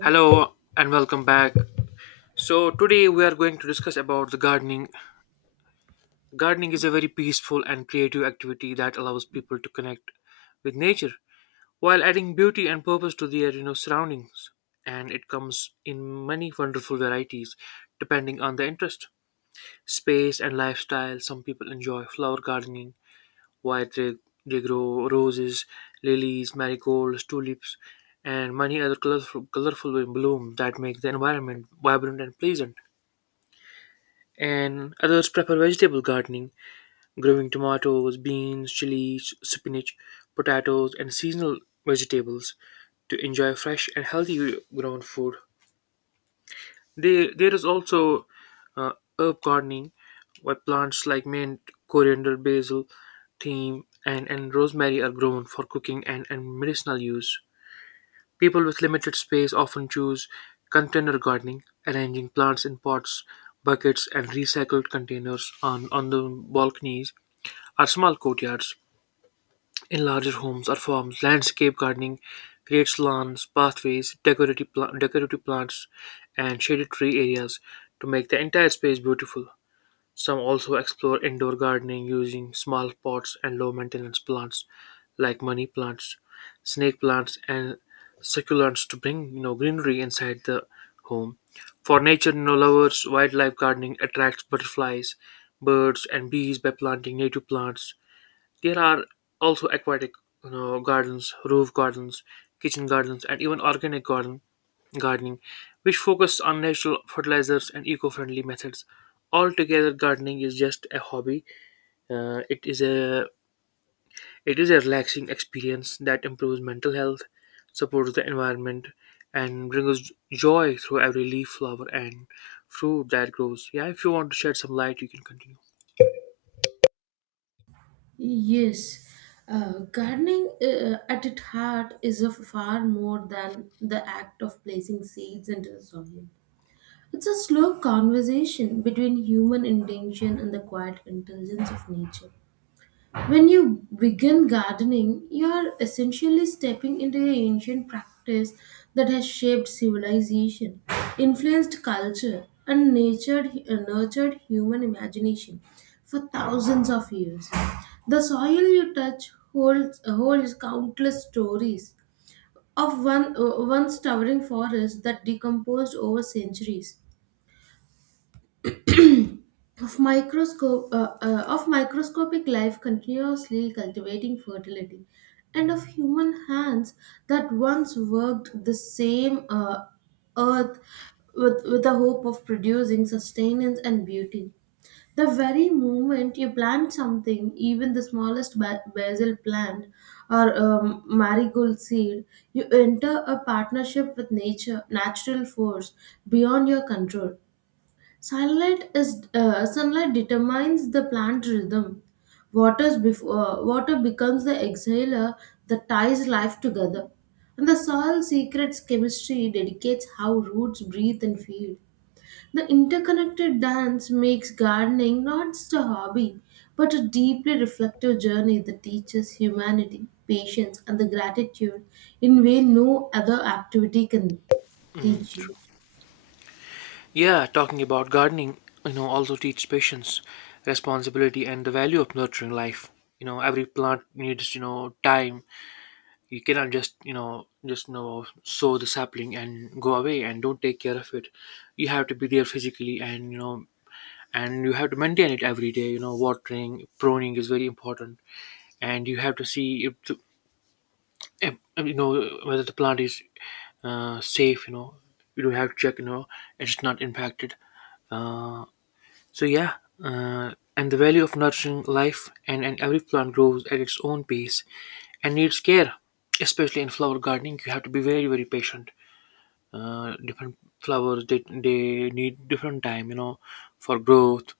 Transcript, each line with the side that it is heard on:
left: Hello and welcome back. So today we are going to discuss about the gardening. Gardening is a very peaceful and creative activity that allows people to connect with nature while adding beauty and purpose to their surroundings. And it comes in many wonderful varieties depending on the interest, space and lifestyle. Some people enjoy flower gardening White reg- regro roses, lilies, marigolds, tulips, and many other colorful blooms that make the environment vibrant and pleasant. And others prefer vegetable gardening, growing tomatoes, beans, chilies, spinach, potatoes, and seasonal vegetables to enjoy fresh and healthy grown food. There is also uh, herb gardening, where plants like mint, coriander, basil, thyme, and rosemary are grown for cooking and medicinal use. People with limited space often choose container gardening, arranging plants in pots, buckets, and recycled containers on the balconies or small courtyards. In larger homes or farms, landscape gardening creates lawns, pathways, decorative plants, and shaded tree areas to make the entire space beautiful. Some also explore indoor gardening using small pots and low maintenance plants like money plants, snake plants, and succulents to bring greenery inside the home. For nature, you know, lovers, wildlife gardening attracts butterflies, birds, and bees by planting native plants. There are also aquatic you know, gardens, roof gardens, kitchen gardens, and even organic garden gardening, which focus on natural fertilizers and eco-friendly methods. Altogether, gardening is just a hobby. Uh, it is a it is a relaxing experience that improves mental health, supports the environment, and brings joy through every leaf, flower, and fruit that grows. Yeah, if you want to shed some light, you can continue.
right: Yes, gardening at its heart is a far more than the act of placing seeds into the soil. It's a slow conversation between human intention and the quiet intelligence of nature. When you begin gardening, you're essentially stepping into an ancient practice that has shaped civilization, influenced culture, and nurtured human imagination for thousands of years. The soil you touch holds countless stories of one once towering forests that decomposed over centuries of microscope of microscopic life continuously cultivating fertility, and of human hands that once worked the same earth with the hope of producing sustenance and beauty. The very moment you plant something, even the smallest basil plant or marigold seed, you enter a partnership with nature, natural force beyond your control. Sunlight determines the plant rhythm. Water becomes the exhaler that ties life together. And the soil secrets chemistry dedicates how roots breathe and feed. The interconnected dance makes gardening not just a hobby, but a deeply reflective journey that teaches humanity, patience, and the gratitude in way no other activity can
left: Mm,
right: teach you.
left: true. Yeah, talking about gardening, you know, also teaches patience, responsibility, and the value of nurturing life. You know, every plant needs, you know, time. You cannot just, you know, sow the sapling and go away and don't take care of it. You have to be there physically and, you know, and you have to maintain it every day. You know, watering, pruning is very important. And you have to see if, you know, whether the plant is safe, you know, you do have to check, you know, it's not impacted. So yeah, and the value of nurturing life, and every plant grows at its own pace and needs care. Especially in flower gardening, you have to be very patient. Different flowers they need different time, you know, for growth.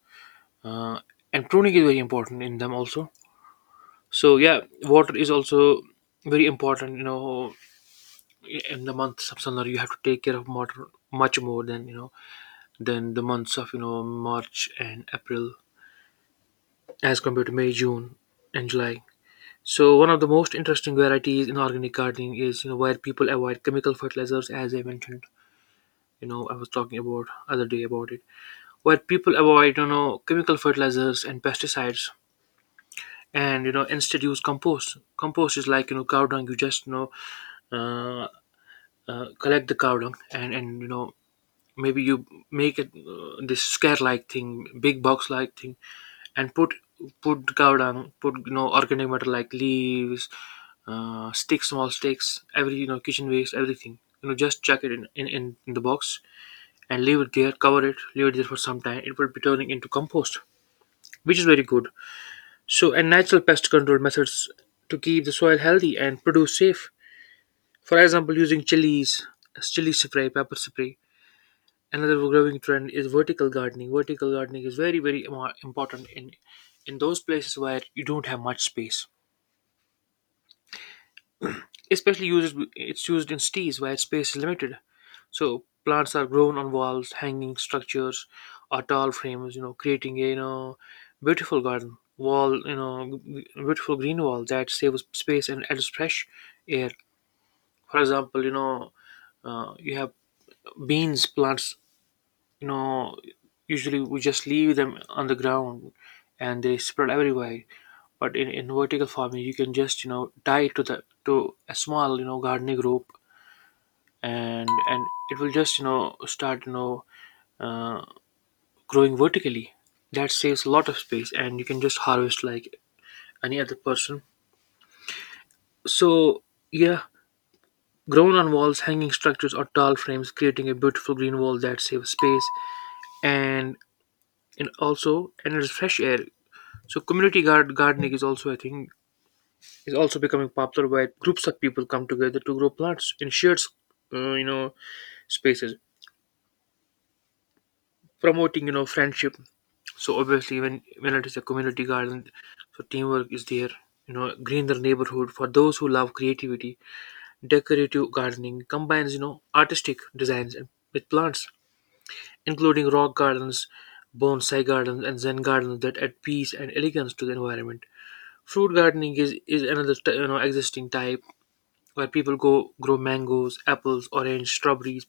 left: Uh, and pruning is very important in them also. So yeah, water is also very important. You know, in the months of summer, you have to take care of water much more than, you know, than the months of, you know, March and April as compared to May, June, and July. So one of the most interesting varieties in organic gardening is, you know, where people avoid chemical fertilizers, as I mentioned. You know, I was talking about other day about it, where people avoid, you know, chemical fertilizers and pesticides, and, you know, instead use compost. Compost is like, you know, cow dung. You just, you know, uh, collect the cow dung and, you know, maybe you make it, this scare like thing, big box like thing, and put cow dung, put, you know, organic matter like leaves, sticks, small sticks, every, you know, kitchen waste, everything. You know, just chuck it in the box and leave it there, cover it, leave it there for some time. It will be turning into compost, which is very good. So, and natural pest control methods to keep the soil healthy and produce safe. For example, using chilies, chili spray, pepper spray, another growing trend is vertical gardening. Vertical gardening is very imo- important in those places where you don't have much space, especially used it's used in cities where space is limited. So plants are grown on walls, hanging structures, or tall frames, you know, creating a, you know, beautiful garden wall you know g- beautiful green wall that saves space and adds fresh air. For example, you know, you have beans plants, you know, usually we just leave them on the ground and they spread everywhere. But in vertical farming you can just, you know, tie it to the to a small, you know, gardening rope, and it will just, you know, start, you know, uh, growing vertically. That saves a lot of space and you can just harvest like any other person. So yeah, grown on walls, hanging structures, or tall frames creating a beautiful green wall that saves space and and also and it's fresh air. So gardening is also, I think, is also becoming popular where groups of people come together to grow plants in shared you know, spaces, promoting, you know, friendship. So obviously, when it is a community garden, so teamwork is there. You know, green the neighborhood for those who love creativity. Decorative gardening combines, you know, artistic designs and- with plants, including rock gardens, bonsai gardens, and Zen gardens that add peace and elegance to the environment. Fruit gardening is another you know existing type where people go grow mangoes, apples, orange, strawberries,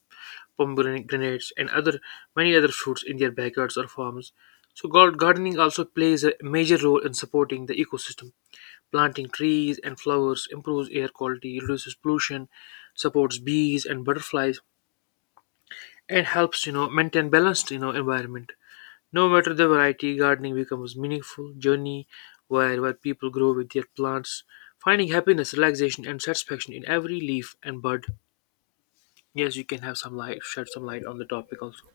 left: pomegranates, and other many other fruits in their backyards or farms. So gardening also plays a major role in supporting the ecosystem. Planting trees and flowers improves air quality, reduces pollution, supports bees and butterflies, and helps, you know, maintain balanced, you know, environment. No matter the variety, gardening becomes a meaningful journey where people grow with their plants, finding happiness, relaxation, and satisfaction in every leaf and bud. Yes, you can have some light, shed some light on the topic also.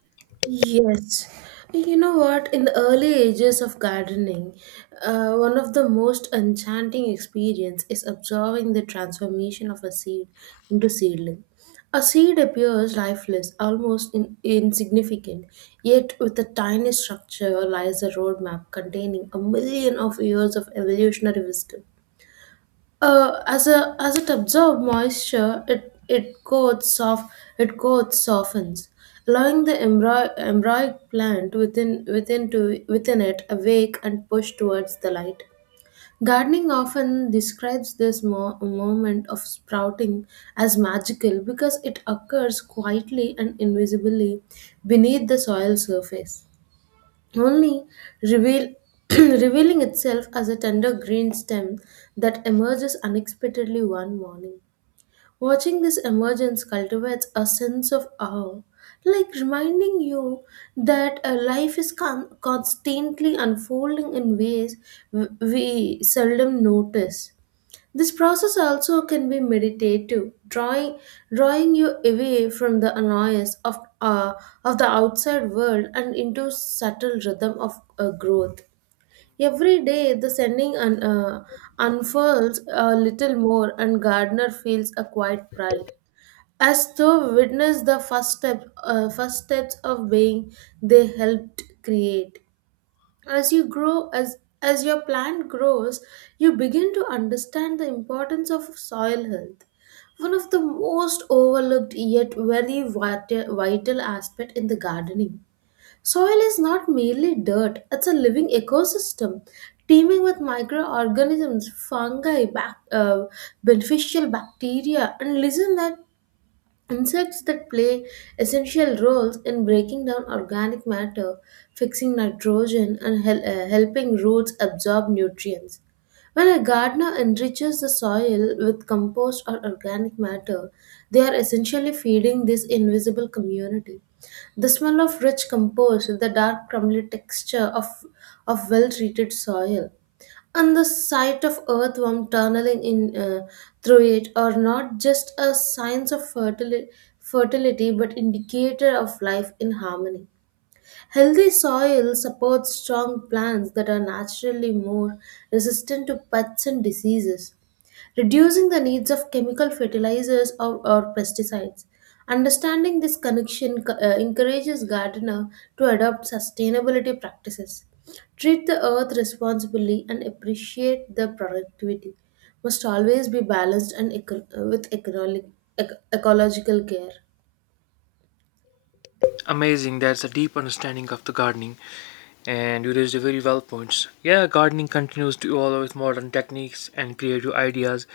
right: Yes. You know what? In the early ages of gardening, one of the most enchanting experience is observing the transformation of a seed into seedling. A seed appears lifeless, almost insignificant, yet with a tiny structure lies a roadmap containing a million of years of evolutionary wisdom. As a as it absorbs moisture, it coats softens, allowing the embryonic plant within it awake and push towards the light. Gardening often describes this moment of sprouting as magical because it occurs quietly and invisibly beneath the soil surface, only reveal, revealing itself as a tender green stem that emerges unexpectedly one morning. Watching this emergence cultivates a sense of awe, like reminding you that life is constantly unfolding in ways we seldom notice. This process also can be meditative, drawing you away from the annoyance of the outside world and into subtle rhythm of growth. Every day, the sending unfurls a little more, and Gardner feels a quiet pride, as though witness the first steps of being they helped create. As your plant grows, you begin to understand the importance of soil health, one of the most overlooked yet very vital aspect in the gardening. Soil is not merely dirt, it's a living ecosystem teeming with microorganisms, fungi, beneficial bacteria and listen that. Insects that play essential roles in breaking down organic matter, fixing nitrogen, and helping roots absorb nutrients. When a gardener enriches the soil with compost or organic matter, they are essentially feeding this invisible community. The smell of rich compost, the dark crumbly texture of well treated soil, and the sight of earthworm tunneling in through it are not just a signs of fertility but indicator of life in harmony. Healthy soil supports strong plants that are naturally more resistant to pests and diseases, reducing the needs of chemical fertilizers or pesticides. Understanding this connection encourages gardener to adopt sustainability practices, treat the earth responsibly, and appreciate the productivity. Must always be balanced and with economic, ecological care.
left: Amazing, that's a deep understanding of the gardening, and you raised a very well points. Yeah, gardening continues to evolve with modern techniques and creative ideas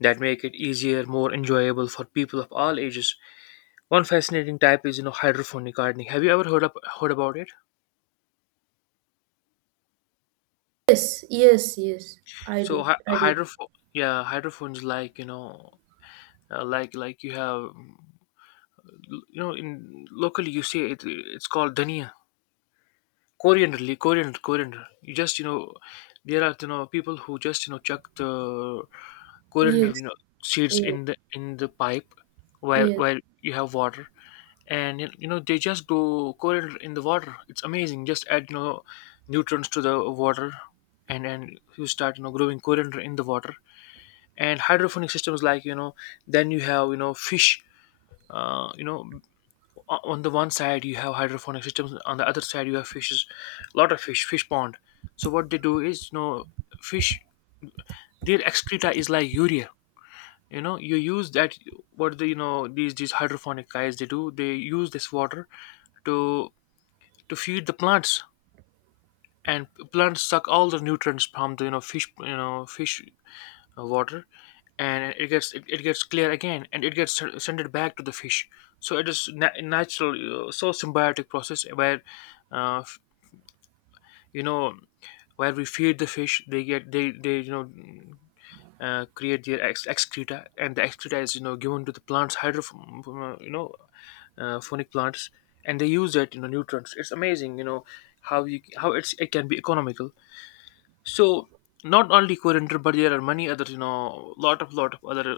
left: that make it easier, more enjoyable for people of all ages. One fascinating type is, you know, hydroponic gardening. Have you ever heard about it?
right: Yes, yes, yes. I
left: So
right: do. I do.
left: hydrophone, yeah, hydrophones like, you know, like you have, you know, in locally you say it, it's called dhania, coriander, leaf, coriander. You just, you know, there are, you know, people who just, you know, chuck the coriander,
right: Yes.
left: you know, seeds
right: Yes.
left: in the pipe where
right: Yes.
left: you have water, and you know they just grow coriander in the water. It's amazing. Just add, you know, nutrients to the water, and you start, you know, growing coriander in the water, and hydroponic systems like, you know, then you have, you know, fish, you know, on the one side you have hydroponic systems, on the other side you have fishes, lot of fish pond. So what they do is, you know, fish, their excreta is like urea, you know, you use that. What the, you know, these hydroponic guys they do, they use this water to feed the plants, and plants suck all the nutrients from the, you know, fish, you know, fish water, and it gets clear again and it gets sent it back to the fish. So it is natural, so symbiotic process where, uh, f- you know, where we feed the fish, they get they you know, create their excreta, and the excreta is, you know, given to the plants hydro you know phonic plants, and they use that, you know, nutrients. It's amazing, you know, how it's it can be economical. So not only coriander, but there are many other, you know, lot of other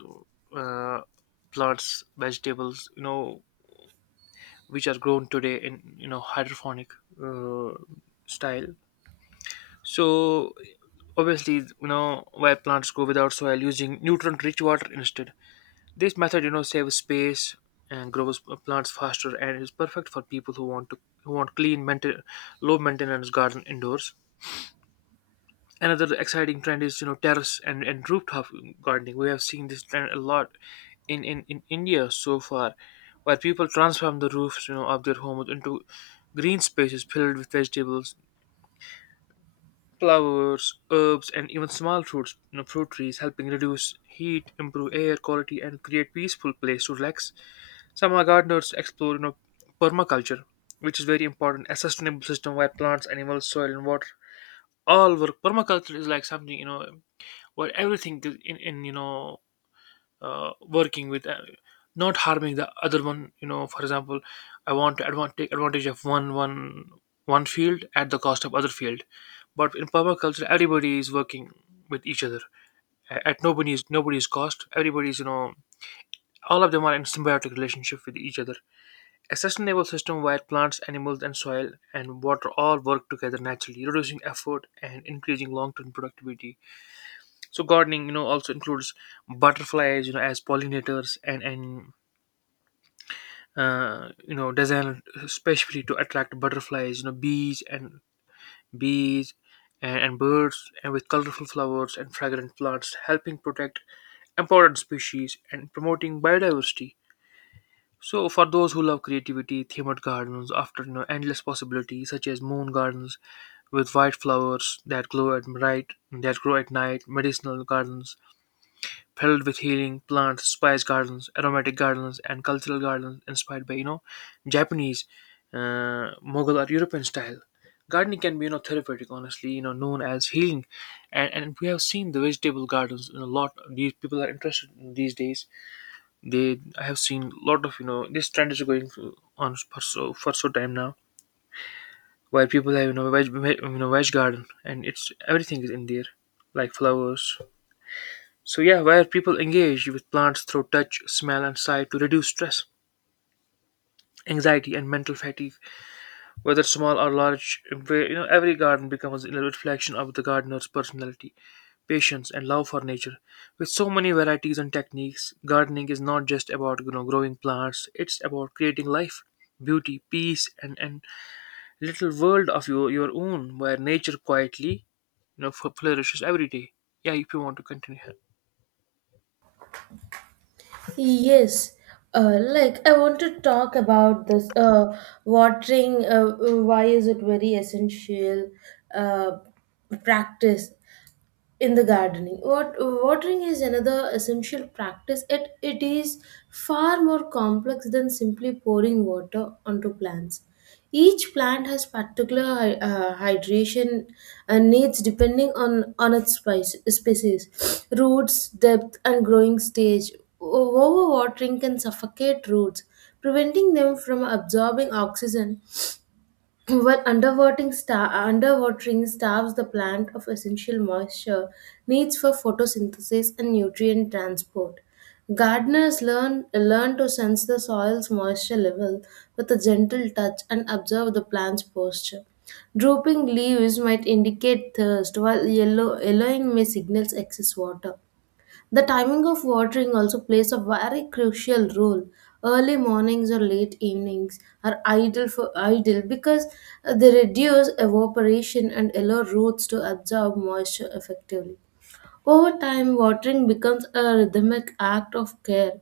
left: uh, plants, vegetables, you know, which are grown today in, you know, hydroponic uh, style. So obviously, you know, where plants grow without soil using nutrient-rich water instead. This method, you know, saves space and grows plants faster and is perfect for people who want to who want clean, maintain, low-maintenance garden indoors. Another exciting trend is terrace and rooftop gardening. We have seen this trend a lot in India so far, where people transform the roofs, of their homes into green spaces filled with vegetables, flowers, herbs, and even small fruits, fruit trees, helping reduce heat, improve air quality, and create peaceful place to relax. Some are gardeners explore permaculture, which is very important, a sustainable system where plants, animals, soil, and water all work. Permaculture is like something, where everything is in working with not harming the other one, you know, for example, I want to take advantage of one one field at the cost of other field, but in permaculture everybody is working with each other at nobody's cost, everybody's, you know, all of them are in symbiotic relationship with each other. A sustainable system where plants, animals, and soil and water all work together, naturally reducing effort and increasing long-term productivity. So gardening, also includes butterflies, as pollinators, and you know, designed especially to attract butterflies, you know, bees, and birds, and with colorful flowers and fragrant plants, helping protect important species and promoting biodiversity. So for those who love creativity, themed gardens offer, endless possibilities such as moon gardens with white flowers that glow at night, that grow at night, medicinal gardens filled with healing plants, spice gardens, aromatic gardens, and cultural gardens inspired by, Japanese, Mughal, or European style. Gardening can be, therapeutic, honestly, you know, known as healing, and we have seen the vegetable gardens in a lot. These people are interested in these days. They, I have seen a lot of, this trend is going on for so time now, where people have, you know, you know, veg garden, and it's everything is in there, like flowers. So yeah, where people engage with plants through touch, smell, and sight to reduce stress, anxiety, and mental fatigue, whether small or large, where, you know, every garden becomes a reflection of the gardener's personality, patience, and love for nature. With so many varieties and techniques, gardening is not just about, growing plants; it's about creating life, beauty, peace, and little world of your own, where nature quietly, you know, flourishes every day. Yeah, if you want to continue here.
right: Yes, like I want to talk about this watering. Why is it very essential uh, practice? In the gardening, what watering is another essential practice. It is far more complex than simply pouring water onto plants. Each plant has particular hydration needs depending on its species, roots depth and growing stage. Overwatering can suffocate roots, preventing them from absorbing oxygen, while underwatering starves the plant of essential moisture needs for photosynthesis and nutrient transport. Gardeners learn to sense the soil's moisture level with a gentle touch and observe the plant's posture. Drooping leaves might indicate thirst, while yellowing may signals excess water. The timing of watering also plays a very crucial role. Early mornings or late evenings are ideal for ideal because they reduce evaporation and allow roots to absorb moisture effectively. Over time, watering becomes a rhythmic act of care,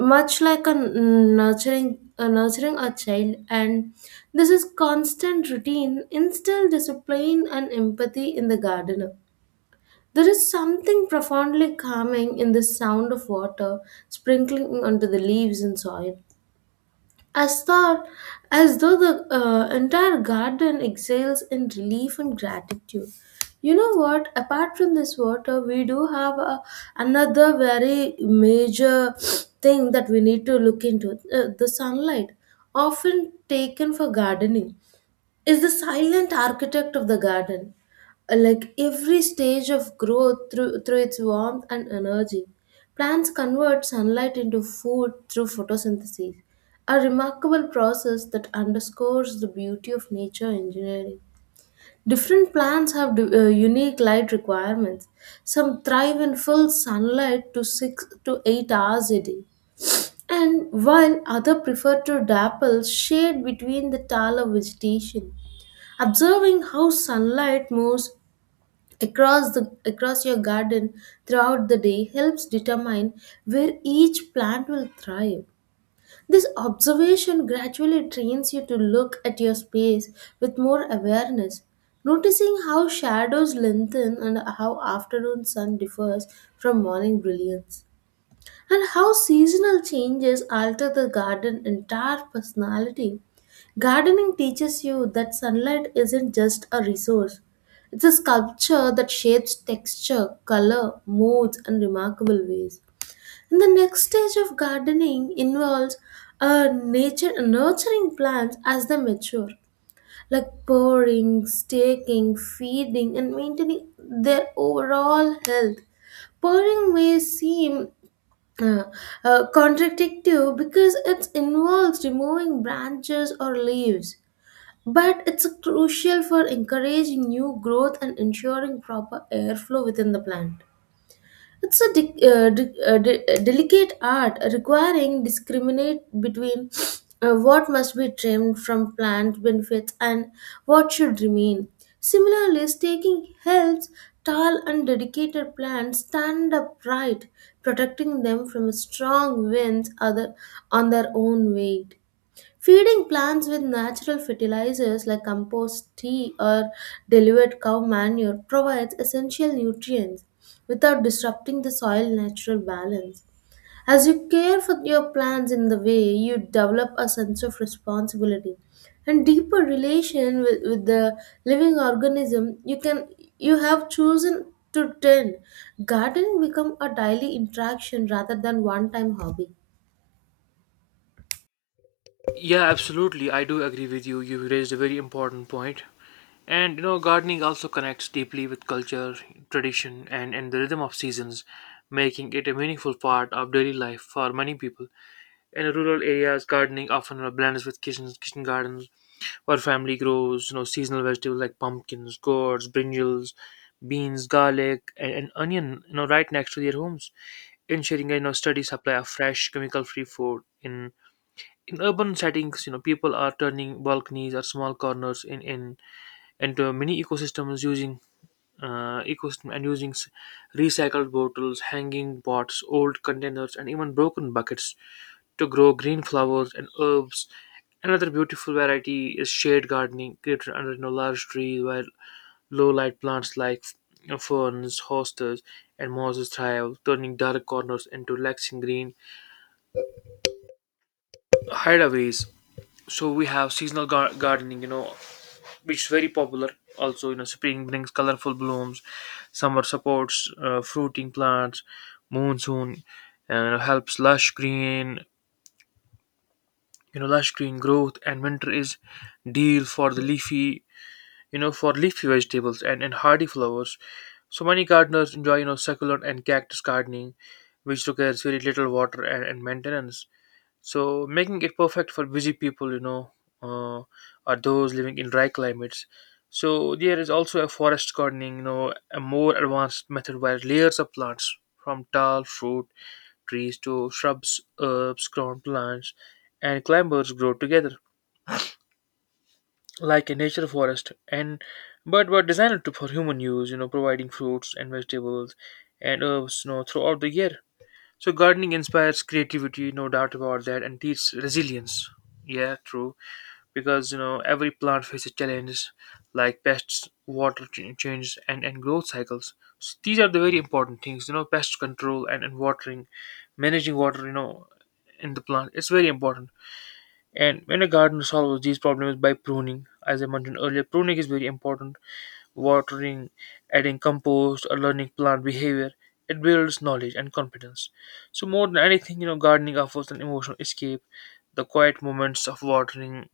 right: much like a nurturing a nurturing a child, and this is constant routine instills discipline and empathy in the gardener. There is something profoundly calming in the sound of water sprinkling onto the leaves and soil. As though, as though the entire garden exhales in relief and gratitude. You know what? Apart from this water, we do have a, another very major thing that we need to look into the sunlight, often taken for gardening, is the silent architect of the garden. Like every stage of growth through its warmth and energy, plants convert sunlight into food through photosynthesis, a remarkable process that underscores the beauty of nature engineering. Different plants have unique light requirements. Some thrive in full sunlight to 6 to 8 hours a day, and while others prefer to dapple shade between the taller vegetation. Observing how sunlight moves across your garden throughout the day helps determine where each plant will thrive. This observation gradually trains you to look at your space with more awareness, noticing how shadows lengthen and how afternoon sun differs from morning brilliance and how seasonal changes alter the garden entire personality. Gardening teaches you that sunlight isn't just a resource. It's a sculpture that shapes texture, color, moods, and remarkable ways. And the next stage of gardening involves nature nurturing plants as they mature, like pouring, staking, feeding, and maintaining their overall health. Pouring may seem uh, contradictive because it involves removing branches or leaves, but it's crucial for encouraging new growth and ensuring proper airflow within the plant. It's a delicate art requiring discriminate between what must be trimmed from plant benefits and what should remain. Similarly, staking helps tall and dedicated plants stand upright, protecting them from strong winds other on their own weight. Feeding plants with natural fertilizers like compost tea or diluted cow manure provides essential nutrients without disrupting the soil natural balance. As you care for your plants in the way, you develop a sense of responsibility and deeper relation with the living organism you have chosen to tend. Gardening become a daily interaction rather than one time hobby.
left: Yeah, absolutely. I do agree with you. You raised a very important point. And you know, gardening also connects deeply with culture, tradition, and the rhythm of seasons, making it a meaningful part of daily life for many people. In rural areas, gardening often blends with kitchens, kitchen gardens, where family grows, you know, seasonal vegetables like pumpkins, gourds, brinjals, beans, garlic, and onion, you know, right next to their homes, ensuring, a, you know, steady supply of fresh, chemical-free food in urban settings, you know, people are turning balconies or small corners in into mini ecosystems using ecosystem and using recycled bottles, hanging pots, old containers, and even broken buckets to grow green flowers and herbs. Another beautiful variety is shade gardening, created under, you know, large trees where low light plants like, you know, ferns, hostas, and mosses thrive, turning dark corners into relaxing green hideaways. So we have seasonal gardening, you know, which is very popular. Also, you know, spring brings colorful blooms, summer supports fruiting plants, monsoon helps lush green, you know, lush green growth, and winter is deal for the leafy, you know, for leafy vegetables and, hardy flowers. So many gardeners enjoy, you know, succulent and cactus gardening, which requires very little water and maintenance. So making it perfect for busy people, uh, or those living in dry climates. So there is also a forest gardening, you know, a more advanced method where layers of plants from tall fruit trees to shrubs, herbs, ground plants, and climbers grow together like a nature forest, and but were designed to for human use, you know, providing fruits and vegetables and herbs, you know, throughout the year. So gardening inspires creativity, no doubt about that, and teaches resilience. Yeah, true. Because you know every plant faces challenges like pests, water changes, and growth cycles. So these are the very important things. You know, pest control and watering, managing water. You know, in the plant, it's very important. And when a gardener solves these problems by pruning, as I mentioned earlier, pruning is very important, watering, adding compost, or learning plant behavior. It builds knowledge and confidence. So more than anything, you know, gardening offers an emotional escape. The quiet moments of watering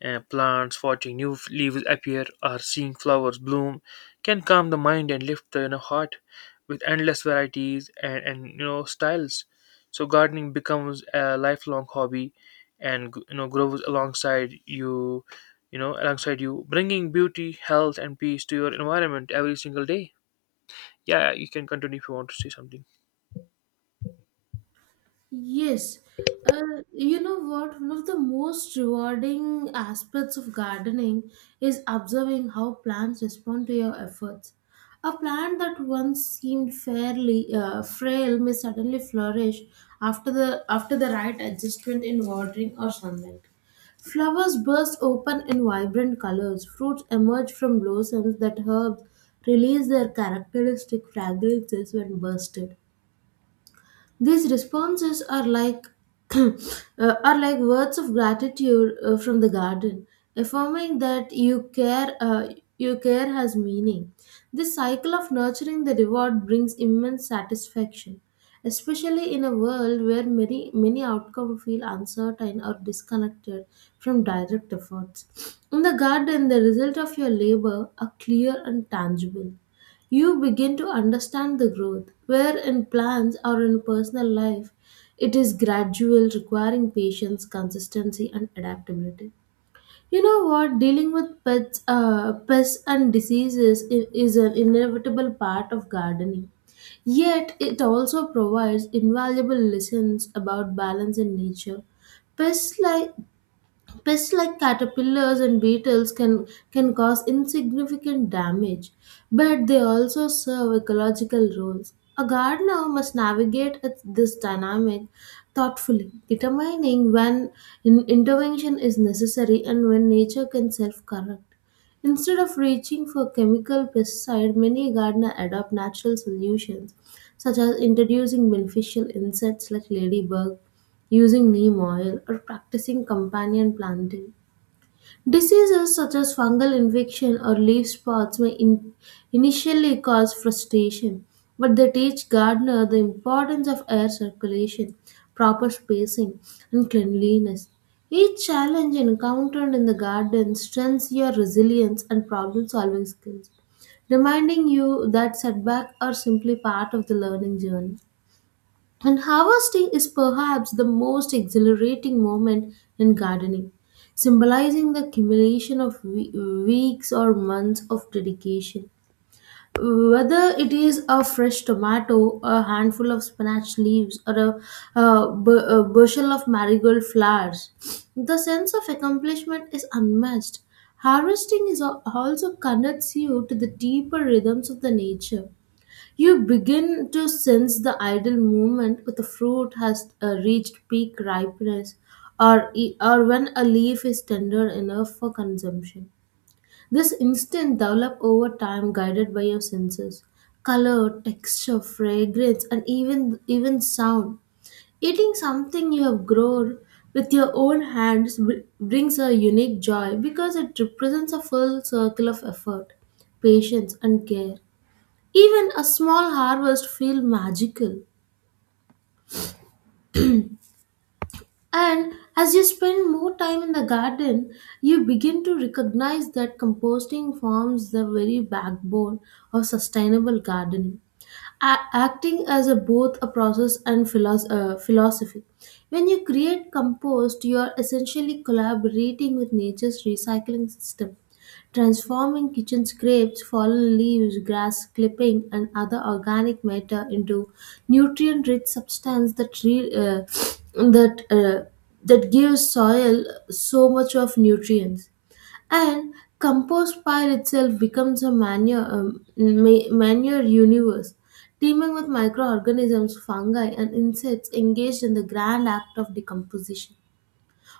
left: and plants, watching new leaves appear, or seeing flowers bloom can calm the mind and lift the, you know, heart with endless varieties and you know styles. So gardening becomes a lifelong hobby, and you know grows alongside you, you know alongside you, bringing beauty, health, and peace to your environment every single day. Yeah, you can continue if you want to say something.
right: Yes. Uh, you know what? One of the most rewarding aspects of gardening is observing how plants respond to your efforts. A plant that once seemed fairly frail may suddenly flourish after the right adjustment in watering or sunlight. Flowers burst open in vibrant colors. Fruits emerge from blossoms that herbs release their characteristic fragrances when bursted. These responses are like uh, are like words of gratitude from the garden, affirming that your care has meaning. This cycle of nurturing the reward brings immense satisfaction, especially in a world where many outcomes feel uncertain or disconnected from direct efforts. In the garden, the result of your labor are clear and tangible. You begin to understand the growth, where in plans or in personal life, it is gradual, requiring patience, consistency, and adaptability. You know what? Dealing with pests and diseases is an inevitable part of gardening. Yet, it also provides invaluable lessons about balance in nature. Pests like Pests like caterpillars and beetles can cause insignificant damage, but they also serve ecological roles. A gardener must navigate this dynamic thoughtfully, determining when intervention is necessary and when nature can self correct. Instead of reaching for chemical pesticide, many gardeners adopt natural solutions, such as introducing beneficial insects like ladybug, using neem oil, or practicing companion planting. Diseases such as fungal infection or leaf spots may initially cause frustration, but they teach gardener the importance of air circulation, proper spacing, and cleanliness. Each challenge encountered in the garden strengthens your resilience and problem solving skills, reminding you that setbacks are simply part of the learning journey. And harvesting is perhaps the most exhilarating moment in gardening, symbolizing the accumulation of weeks or months of dedication. Whether it is a fresh tomato, a handful of spinach leaves, or a, a bushel of marigold flowers, the sense of accomplishment is unmatched. Harvesting is also connects you to the deeper rhythms of the nature. You begin to sense the idle moment when the fruit has reached peak ripeness, or when a leaf is tender enough for consumption. This instinct develop over time guided by your senses. Color, texture, fragrance, and even sound. Eating something you have grown with your own hands brings a unique joy because it represents a full circle of effort, patience, and care. Even a small harvest feels magical. And as you spend more time in the garden, you begin to recognize that composting forms the very backbone of sustainable gardening, acting as a, both a process and philosophy. When you create compost, you are essentially collaborating with nature's recycling system, transforming kitchen scrapes, fallen leaves, grass clipping, and other organic matter into nutrient-rich substance that that uh, that gives soil so much of nutrients. And compost pile itself becomes a manure manure universe. Teeming with microorganisms, fungi, and insects engaged in the grand act of decomposition.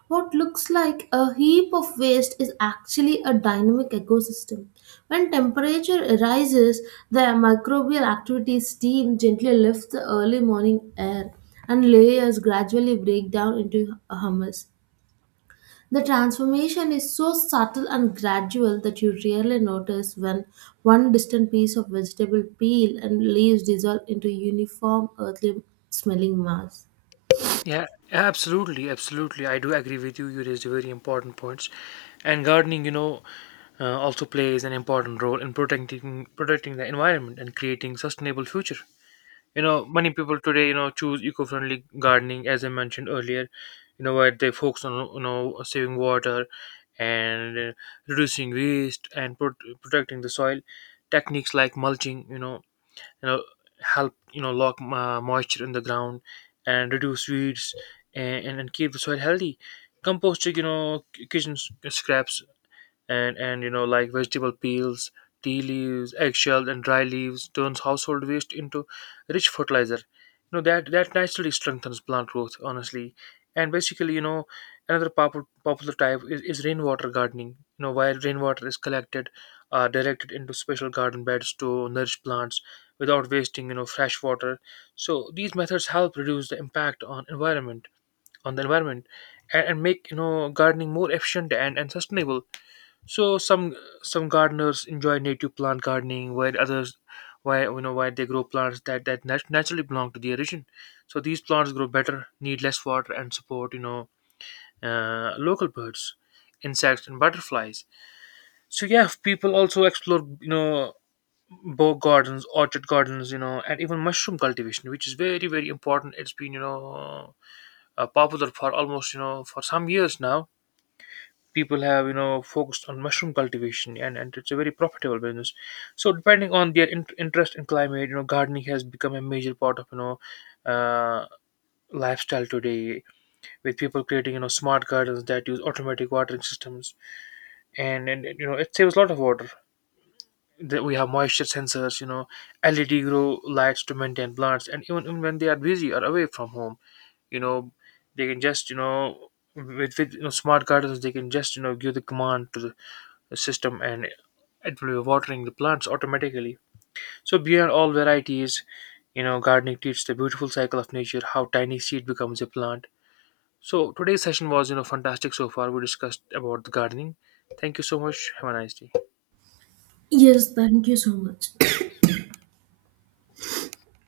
right: What looks like a heap of waste is actually a dynamic ecosystem. When temperature rises, the microbial activity steam gently lifts the early morning air and layers gradually break down into humus. The transformation is so subtle and gradual that you rarely notice when one distant piece of vegetable peel and leaves dissolve into uniform earthly smelling mass.
left: Yeah, absolutely, absolutely. I do agree with you. You raised very important points, and gardening, also plays an important role in protecting the environment and creating sustainable future. You know, many people today, you know, choose eco-friendly gardening, as I mentioned earlier. You know, where they focus on, you know, saving water and reducing waste and protecting the soil. Techniques like mulching, you know help, you know, lock moisture in the ground and reduce weeds and, keep the soil healthy. Composting, you know, kitchen scraps and you know like vegetable peels, tea leaves, eggshells, and dry leaves turns household waste into rich fertilizer, you know, that that naturally strengthens plant growth, honestly. And basically, you know, another popular type is rainwater gardening, you know, where rainwater is collected, directed into special garden beds to nourish plants without wasting, you know, fresh water. So these methods help reduce the impact on environment, on the environment, and make, you know, gardening more efficient and, sustainable. So some gardeners enjoy native plant gardening, while others, why, you know, why they grow plants that that naturally belong to the region. So these plants grow better, need less water, and support, you know, local birds, insects, and butterflies. So yeah, people also explore, you know, bow gardens, orchid gardens, you know, and even mushroom cultivation, which is very very important. It's been, you know, popular for almost, you know, for some years now. People have, you know, focused on mushroom cultivation, and, it's a very profitable business. So depending on their interest in climate, you know, gardening has become a major part of, uh, lifestyle today, with people creating, you know, smart gardens that use automatic watering systems, and you know it saves a lot of water, that we have moisture sensors, you know, led grow lights to maintain plants, and even when they are busy or away from home, you know, they can just, you know, with you know smart gardens they can just, you know, give the command to the system, and it will be watering the plants automatically. So beyond all varieties, you know, gardening teaches the beautiful cycle of nature, how tiny seed becomes a plant. So today's session was, you know, fantastic so far. We discussed about the gardening. Thank you so much. Have a nice day.
right: Yes, thank you so much.